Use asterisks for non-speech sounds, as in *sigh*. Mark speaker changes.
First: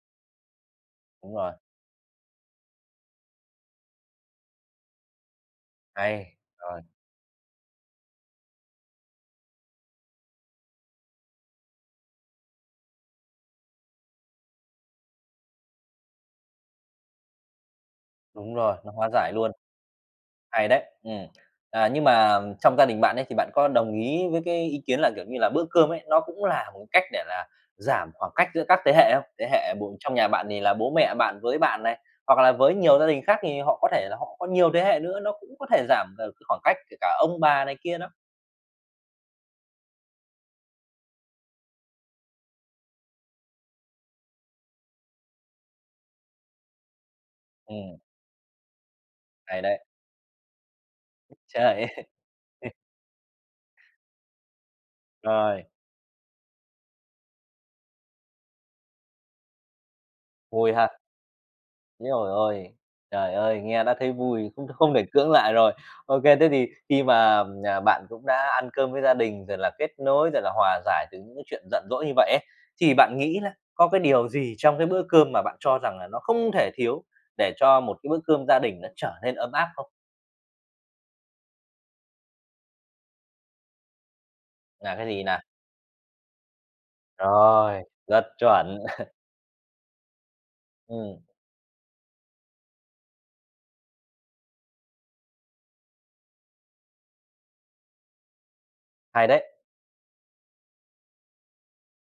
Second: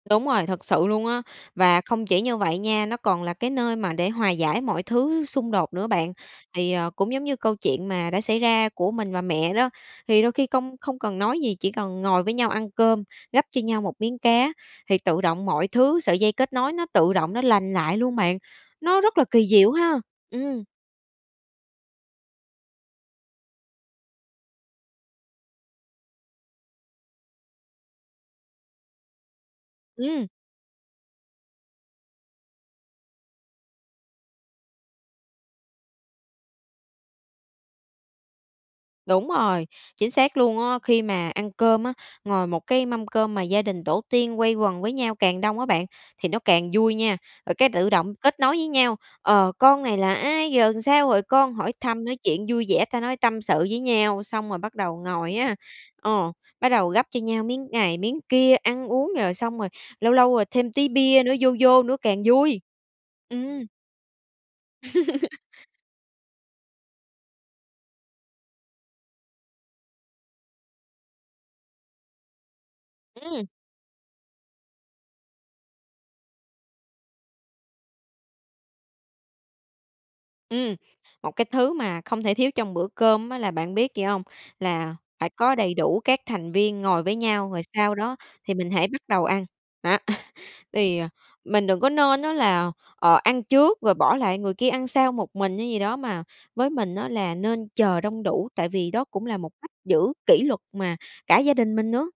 Speaker 1: Đúng rồi, thật sự luôn á,
Speaker 2: Đúng rồi.
Speaker 1: và không chỉ như vậy nha, nó còn là cái nơi mà để hòa giải mọi thứ xung đột nữa bạn.
Speaker 2: Hay.
Speaker 1: Thì,
Speaker 2: Rồi.
Speaker 1: à, cũng giống như câu chuyện mà đã xảy ra của mình và mẹ đó, thì đôi khi công không cần nói gì, chỉ cần ngồi với nhau ăn cơm, gắp cho nhau một miếng cá, thì tự động mọi thứ, sợi dây kết nối nó tự động nó lành lại luôn bạn.
Speaker 2: Đúng rồi, nó
Speaker 1: Nó
Speaker 2: hóa
Speaker 1: rất là
Speaker 2: giải
Speaker 1: kỳ
Speaker 2: luôn.
Speaker 1: diệu ha! Ừm.
Speaker 2: Hay đấy. Ừm. À, nhưng mà trong gia đình bạn ấy thì bạn có đồng ý với cái ý kiến là, kiểu như là, bữa cơm ấy, nó cũng là một cách để là giảm khoảng cách giữa các thế hệ không? Thế hệ b trong
Speaker 1: Ừm.
Speaker 2: nhà bạn thì là bố mẹ bạn với bạn này, hoặc là với nhiều gia đình khác thì họ có thể là họ có nhiều thế hệ nữa, nó cũng có thể giảm được khoảng cách, kể cả ông bà này kia đó.
Speaker 1: Đúng rồi, chính xác luôn á. Khi mà ăn cơm á, ngồi một cái mâm cơm mà gia đình tổ tiên quay quần với nhau càng đông á bạn, thì nó càng vui nha, rồi cái tự
Speaker 2: Ừm.
Speaker 1: động kết nối với nhau, ờ,
Speaker 2: Hay đấy.
Speaker 1: "Con này là ai? Giờ làm sao rồi con?" Hỏi
Speaker 2: Trời
Speaker 1: thăm, nói chuyện vui
Speaker 2: ơi.
Speaker 1: vẻ, ta nói tâm sự với nhau, xong rồi bắt đầu ngồi á,
Speaker 2: Rồi.
Speaker 1: ờ, bắt đầu gắp cho nhau miếng này, miếng kia, ăn uống, rồi xong rồi lâu lâu rồi thêm
Speaker 2: Vui
Speaker 1: tí
Speaker 2: ha.
Speaker 1: bia nữa, vô vô nữa
Speaker 2: Ối
Speaker 1: càng
Speaker 2: giời
Speaker 1: vui.
Speaker 2: ơi. Trời ơi,
Speaker 1: Ừm.
Speaker 2: nghe đã thấy vui, cũng không thể cưỡng lại
Speaker 1: *chuckles*
Speaker 2: rồi. OK, thế thì khi mà, à, bạn cũng đã ăn cơm với gia đình, rồi là kết nối, rồi là hòa giải từ những cái chuyện giận dỗi như vậy ấy, thì bạn nghĩ
Speaker 1: Ừm.
Speaker 2: là có cái điều gì trong cái bữa cơm mà bạn cho rằng là nó không thể thiếu để cho một cái bữa cơm gia đình nó trở nên ấm áp không?
Speaker 1: Ừm. Một cái thứ mà không thể thiếu trong bữa cơm á là bạn biết gì hông? Là
Speaker 2: Là cái gì
Speaker 1: phải
Speaker 2: nè?
Speaker 1: có đầy đủ các thành viên ngồi với nhau, rồi
Speaker 2: Rồi,
Speaker 1: sau đó
Speaker 2: rất
Speaker 1: thì mình
Speaker 2: chuẩn.
Speaker 1: hãy bắt
Speaker 2: *chuckles*
Speaker 1: đầu ăn. Đó. *chuckles* Thì, ờ,
Speaker 2: Ừm.
Speaker 1: mình đừng có nên á là, ờ, ăn trước rồi bỏ lại người kia ăn sau một mình hay gì đó, mà với mình á là nên chờ đông đủ, tại vì đó cũng
Speaker 2: Hay
Speaker 1: là
Speaker 2: đấy.
Speaker 1: một cách giữ kỷ luật mà cả gia đình mình nữa.